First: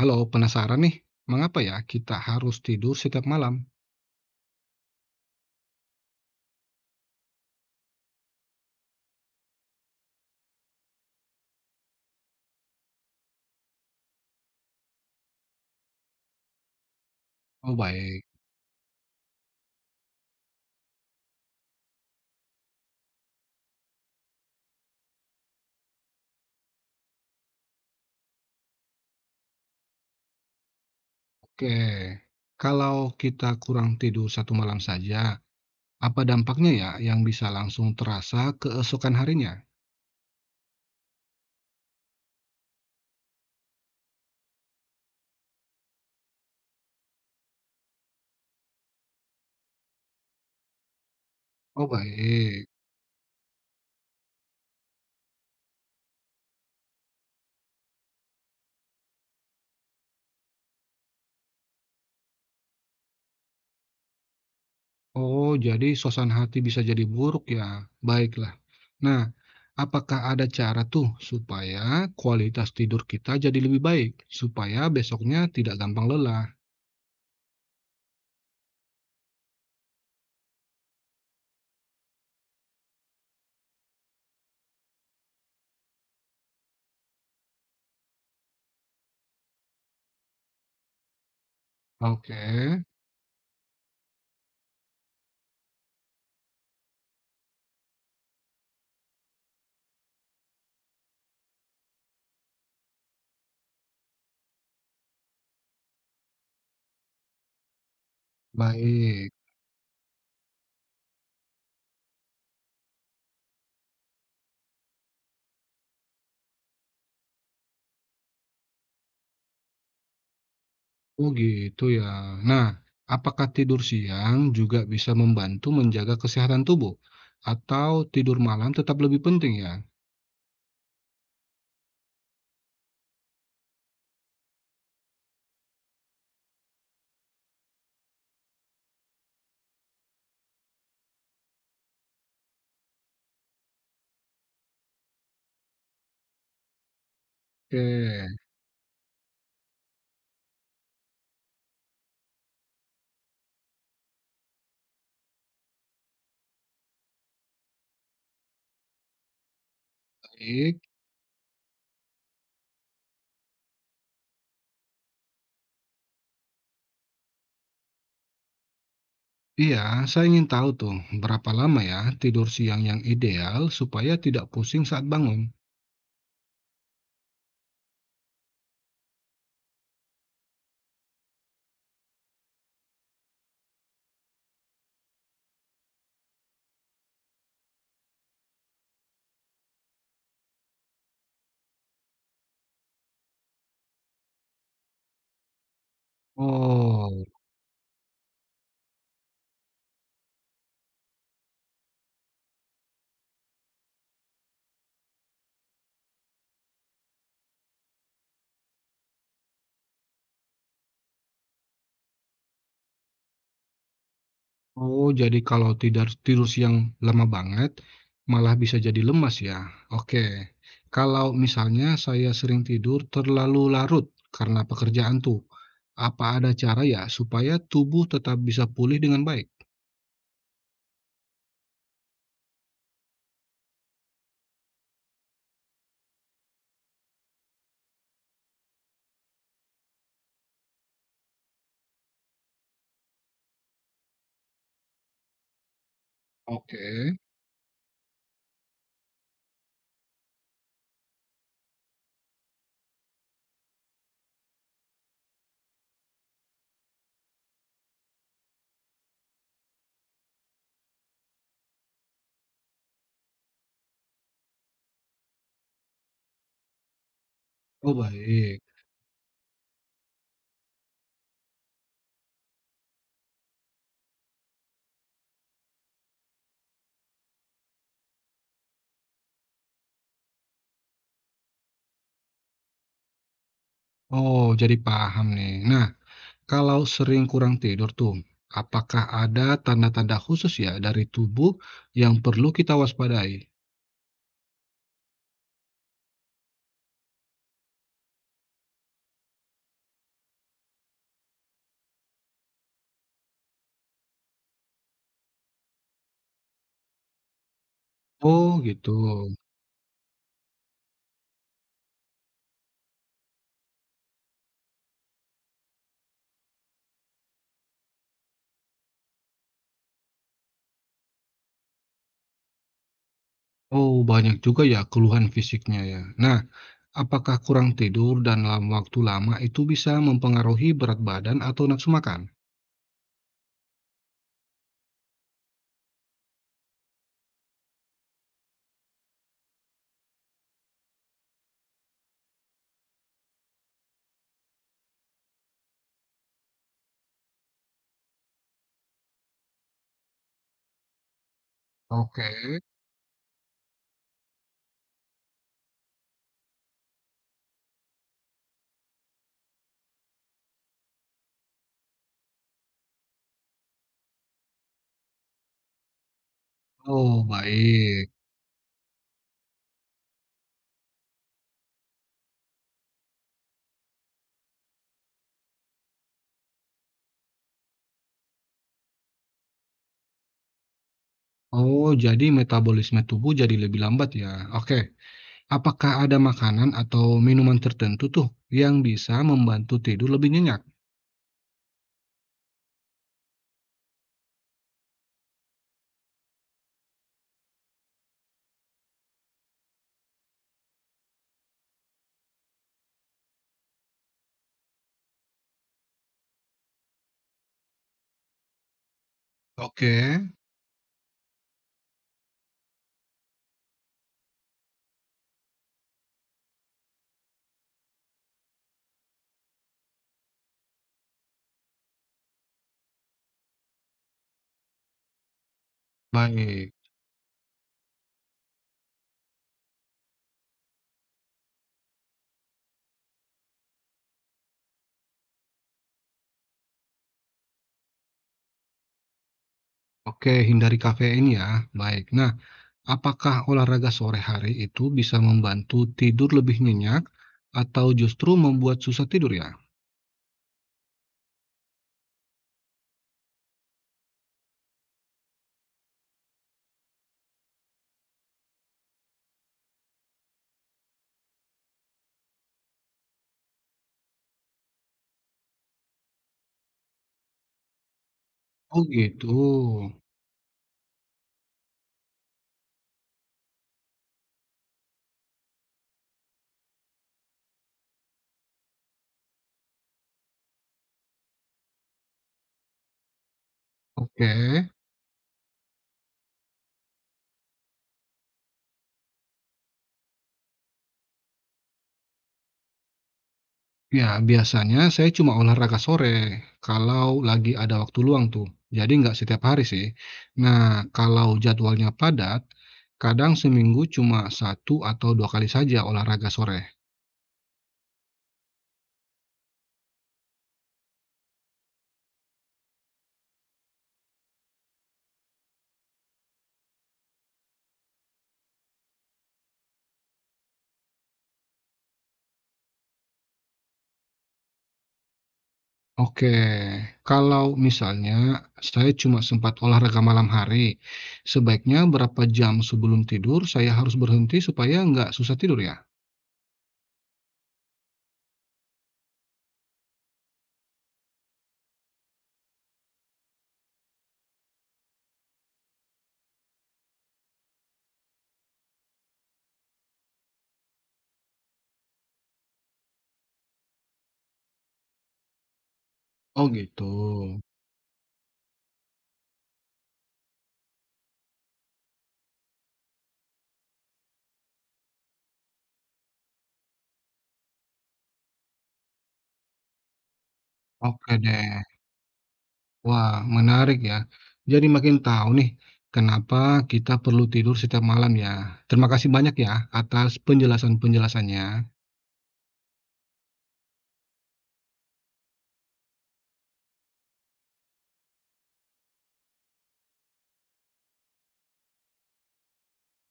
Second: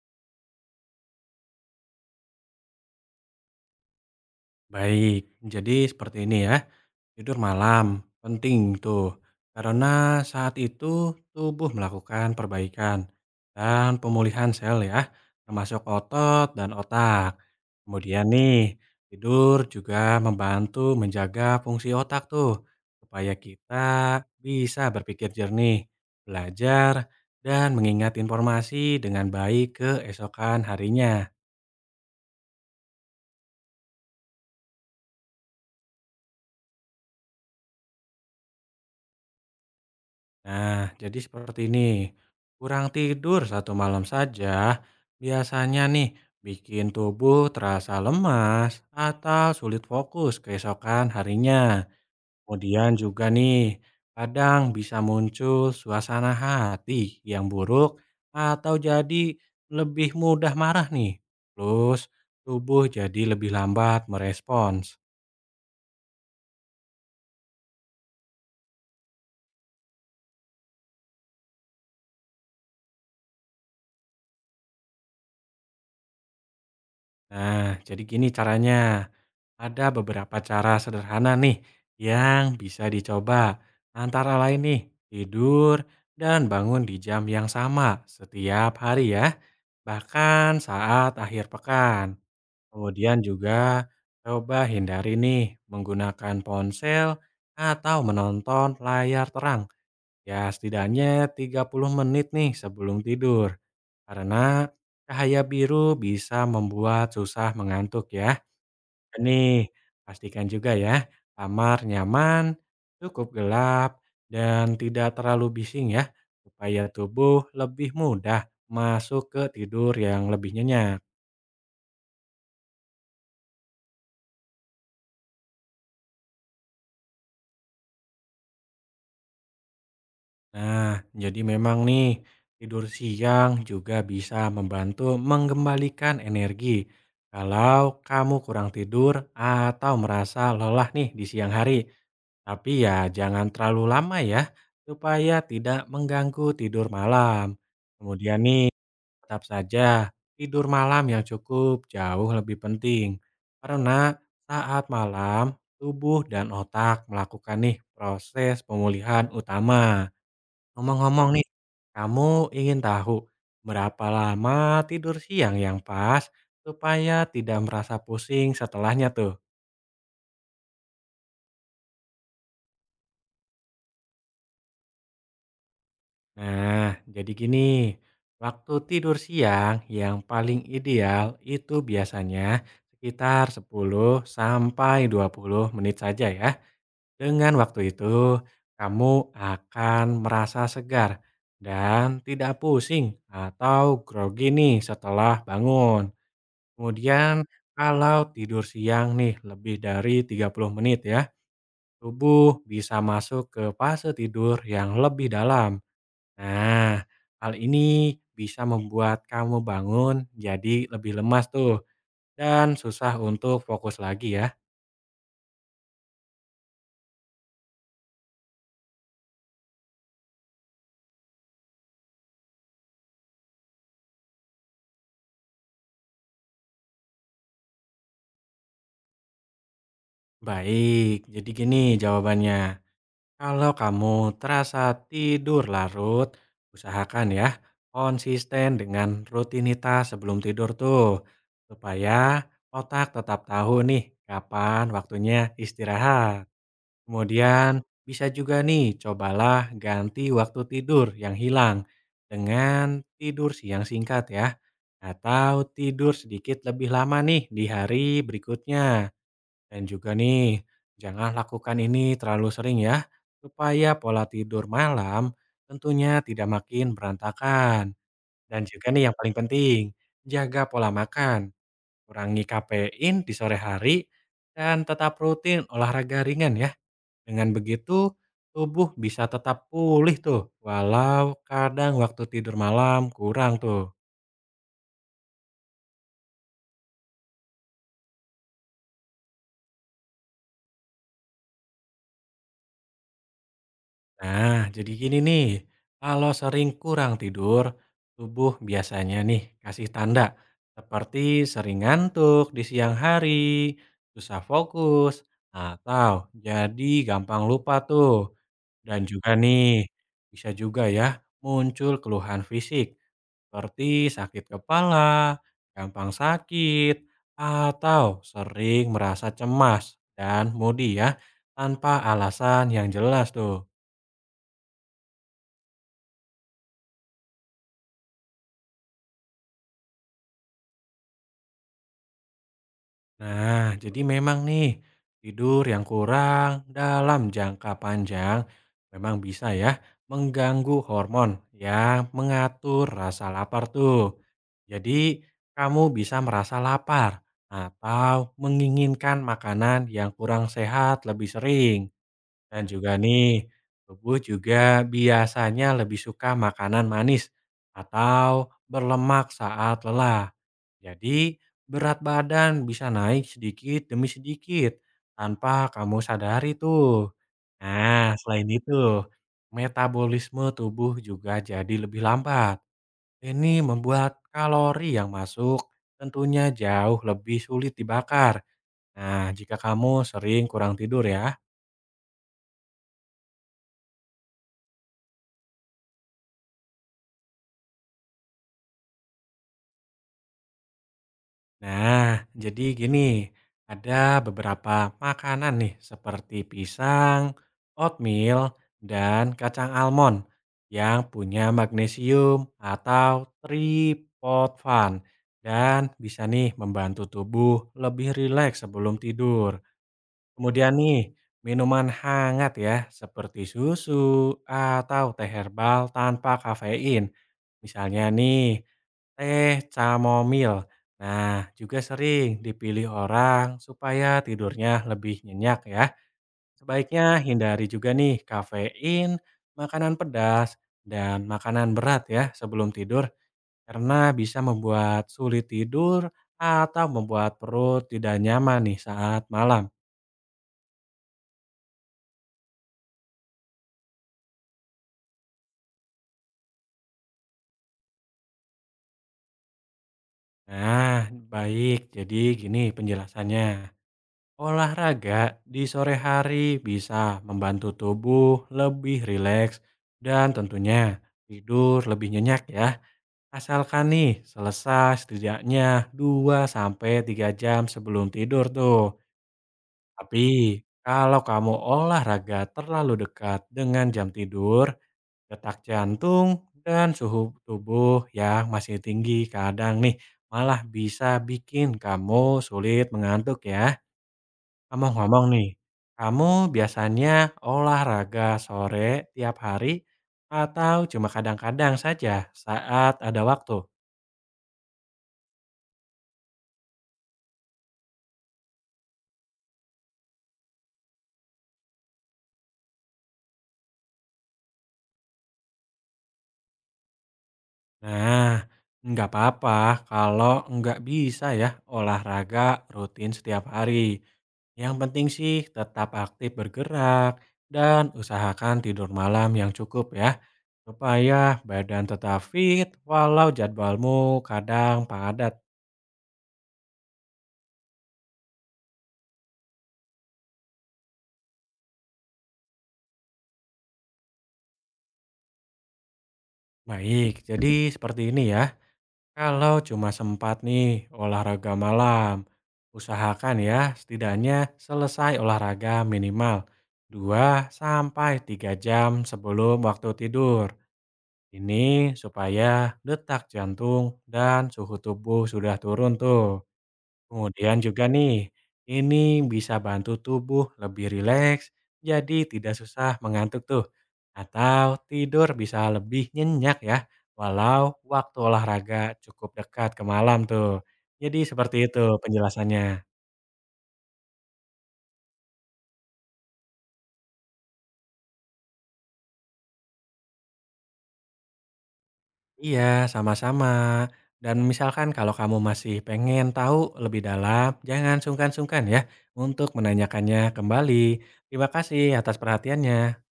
Halo, penasaran nih? Mengapa ya kita harus tidur setiap malam? Baik, jadi seperti ini ya. Tidur malam penting tuh, karena saat itu tubuh melakukan perbaikan dan pemulihan sel ya, termasuk otot dan otak. Oh baik, Kemudian nih, tidur juga membantu menjaga fungsi otak tuh, supaya kita bisa berpikir jernih, belajar, dan mengingat informasi dengan baik keesokan harinya. oke. Kalau kita kurang tidur satu malam saja, apa dampaknya ya yang bisa langsung terasa keesokan harinya? Nah, jadi seperti ini. Kurang tidur satu malam saja, biasanya nih bikin tubuh terasa lemas atau sulit fokus keesokan harinya. Oh baik. Kemudian juga nih, kadang bisa muncul suasana hati yang buruk atau jadi lebih mudah marah nih. Plus, tubuh jadi lebih lambat merespons. Oh, jadi suasana hati bisa jadi buruk ya. Baiklah. Nah, apakah ada cara tuh supaya kualitas tidur kita jadi lebih baik, supaya besoknya tidak gampang lelah? Nah, jadi gini caranya. Ada beberapa cara sederhana nih yang bisa dicoba. Antara lain nih, tidur dan bangun di jam yang sama setiap hari ya. Bahkan saat akhir pekan. Oke, Kemudian juga coba hindari nih menggunakan ponsel atau menonton layar terang, ya, setidaknya 30 menit nih sebelum tidur. Karena cahaya biru bisa membuat susah mengantuk ya. Dan baik. nih, pastikan juga ya, kamar nyaman, cukup gelap, dan tidak terlalu bising ya, supaya tubuh lebih mudah masuk ke tidur yang lebih nyenyak. Oh gitu ya. Nah, apakah tidur siang juga bisa membantu menjaga kesehatan tubuh? Atau tidur malam tetap lebih penting ya? Nah, jadi memang nih, tidur siang juga bisa membantu mengembalikan energi. Kalau kamu kurang tidur atau merasa lelah nih di siang hari. Tapi ya jangan terlalu lama ya, supaya tidak mengganggu tidur malam. Oke, Kemudian nih, tetap saja tidur malam yang cukup jauh lebih penting. Karena saat malam, tubuh dan otak melakukan nih proses pemulihan utama. baik. Ngomong-ngomong nih, kamu ingin tahu berapa lama tidur siang yang pas supaya tidak merasa pusing setelahnya tuh? Iya, saya ingin tahu tuh berapa lama ya tidur siang yang ideal supaya tidak pusing saat bangun. Nah, jadi gini, waktu tidur siang yang paling ideal itu biasanya sekitar 10 sampai 20 menit saja ya. Dengan waktu itu, kamu akan merasa segar dan tidak pusing atau grogi nih setelah bangun. Oh. Kemudian kalau tidur siang nih lebih dari 30 menit ya, tubuh bisa masuk ke fase tidur yang lebih dalam. Nah, hal ini bisa membuat kamu bangun jadi lebih lemas tuh dan susah untuk fokus lagi ya. Oh, jadi kalau tidak tidur siang lama banget, malah bisa jadi lemas ya? Oke. Kalau misalnya saya sering tidur terlalu larut karena pekerjaan tuh, apa ada cara ya supaya tubuh tetap bisa pulih dengan baik? Baik, jadi gini jawabannya. Kalau kamu terasa tidur larut, usahakan ya konsisten dengan rutinitas sebelum tidur tuh. Supaya otak tetap tahu nih kapan waktunya istirahat. Oke. Kemudian bisa juga nih cobalah ganti waktu tidur yang hilang dengan tidur siang singkat ya. Atau tidur sedikit lebih lama nih di hari berikutnya. Dan juga nih, jangan lakukan ini terlalu sering ya, supaya pola tidur malam tentunya tidak makin berantakan. Oh, baik. Dan juga nih yang paling penting, jaga pola makan, kurangi kafein di sore hari, dan tetap rutin olahraga ringan ya. Dengan begitu, tubuh bisa tetap pulih tuh, walau kadang waktu tidur malam kurang tuh. Oh, jadi paham nih. Nah, kalau sering kurang tidur tuh, apakah ada tanda-tanda khusus ya dari tubuh yang perlu kita waspadai? Nah, jadi gini nih, kalau sering kurang tidur, tubuh biasanya nih kasih tanda seperti sering ngantuk di siang hari, susah fokus, atau jadi gampang lupa tuh. Oh, gitu. Dan juga nih, bisa juga ya muncul keluhan fisik seperti sakit kepala, gampang sakit, atau sering merasa cemas dan moody ya, tanpa alasan yang jelas tuh. Oh, banyak juga ya keluhan fisiknya ya. Nah, apakah kurang tidur dan dalam waktu lama itu bisa mempengaruhi berat badan atau nafsu makan? Nah, jadi memang nih, tidur yang kurang dalam jangka panjang memang bisa ya mengganggu hormon yang mengatur rasa lapar tuh. Jadi, kamu bisa merasa lapar atau menginginkan makanan yang kurang sehat lebih sering. Oke. Dan juga nih, tubuh juga biasanya lebih suka makanan manis atau berlemak saat lelah. Jadi, berat badan bisa naik sedikit demi sedikit tanpa kamu sadari tuh. Oh, baik. Nah, selain itu, metabolisme tubuh juga jadi lebih lambat. Ini membuat kalori yang masuk tentunya jauh lebih sulit dibakar. Nah, jika kamu sering kurang tidur ya. Oh, jadi metabolisme tubuh jadi lebih lambat ya. Oke. Apakah ada makanan atau minuman tertentu tuh yang bisa membantu tidur lebih nyenyak? Nah, jadi gini, ada beberapa makanan nih seperti pisang, oatmeal, dan kacang almond yang punya magnesium atau triptofan dan bisa nih membantu tubuh lebih rileks sebelum tidur. Oke, Kemudian nih, minuman hangat ya, seperti susu atau teh herbal tanpa kafein. Misalnya nih, teh chamomil. Nah, juga sering dipilih orang supaya tidurnya lebih nyenyak ya. baik. Sebaiknya hindari juga nih kafein, makanan pedas, dan makanan berat ya sebelum tidur karena bisa membuat sulit tidur atau membuat perut tidak nyaman nih saat malam. Oke, hindari kafein ya. Baik. Nah, apakah olahraga sore hari itu bisa membantu tidur lebih nyenyak atau justru membuat susah tidur ya? Nah, baik. Jadi gini penjelasannya. Olahraga di sore hari bisa membantu tubuh lebih rileks dan tentunya tidur lebih nyenyak ya. Asalkan nih selesai setidaknya 2 sampai 3 jam sebelum tidur Oh tuh. gitu. Tapi kalau kamu olahraga terlalu dekat dengan jam tidur, detak jantung, dan suhu tubuh yang masih tinggi kadang nih malah bisa bikin kamu sulit mengantuk ya. Oke. Ngomong-ngomong nih, kamu biasanya olahraga sore tiap hari atau cuma kadang-kadang saja saat ada waktu? Ya, biasanya saya cuma olahraga sore kalau lagi ada waktu luang tuh. Jadi nggak setiap hari sih. Nah, kalau jadwalnya padat, kadang seminggu cuma satu atau dua kali saja olahraga sore. Nah, nggak apa-apa kalau nggak bisa ya olahraga rutin setiap hari. Yang penting sih tetap aktif bergerak dan usahakan tidur malam yang cukup ya, supaya badan tetap fit walau jadwalmu kadang padat. Oke, kalau misalnya saya cuma sempat olahraga malam hari, sebaiknya berapa jam sebelum tidur saya harus berhenti supaya nggak susah tidur ya? Baik, jadi seperti ini ya. Kalau cuma sempat nih olahraga malam, usahakan ya setidaknya selesai olahraga minimal 2 sampai 3 jam sebelum waktu tidur. Ini supaya detak jantung dan suhu tubuh sudah turun tuh. Oh gitu. Kemudian juga nih, ini bisa bantu tubuh lebih rileks, jadi tidak susah mengantuk tuh. Atau tidur bisa lebih nyenyak ya, walau waktu olahraga cukup dekat ke malam tuh. Oke Jadi seperti deh. itu penjelasannya. Wah, menarik ya. Jadi makin tahu nih kenapa kita perlu tidur setiap malam ya. Terima kasih banyak ya atas penjelasan-penjelasannya. Iya, sama-sama. Dan misalkan kalau kamu masih pengen tahu lebih dalam, jangan sungkan-sungkan ya untuk menanyakannya kembali. Terima kasih atas perhatiannya.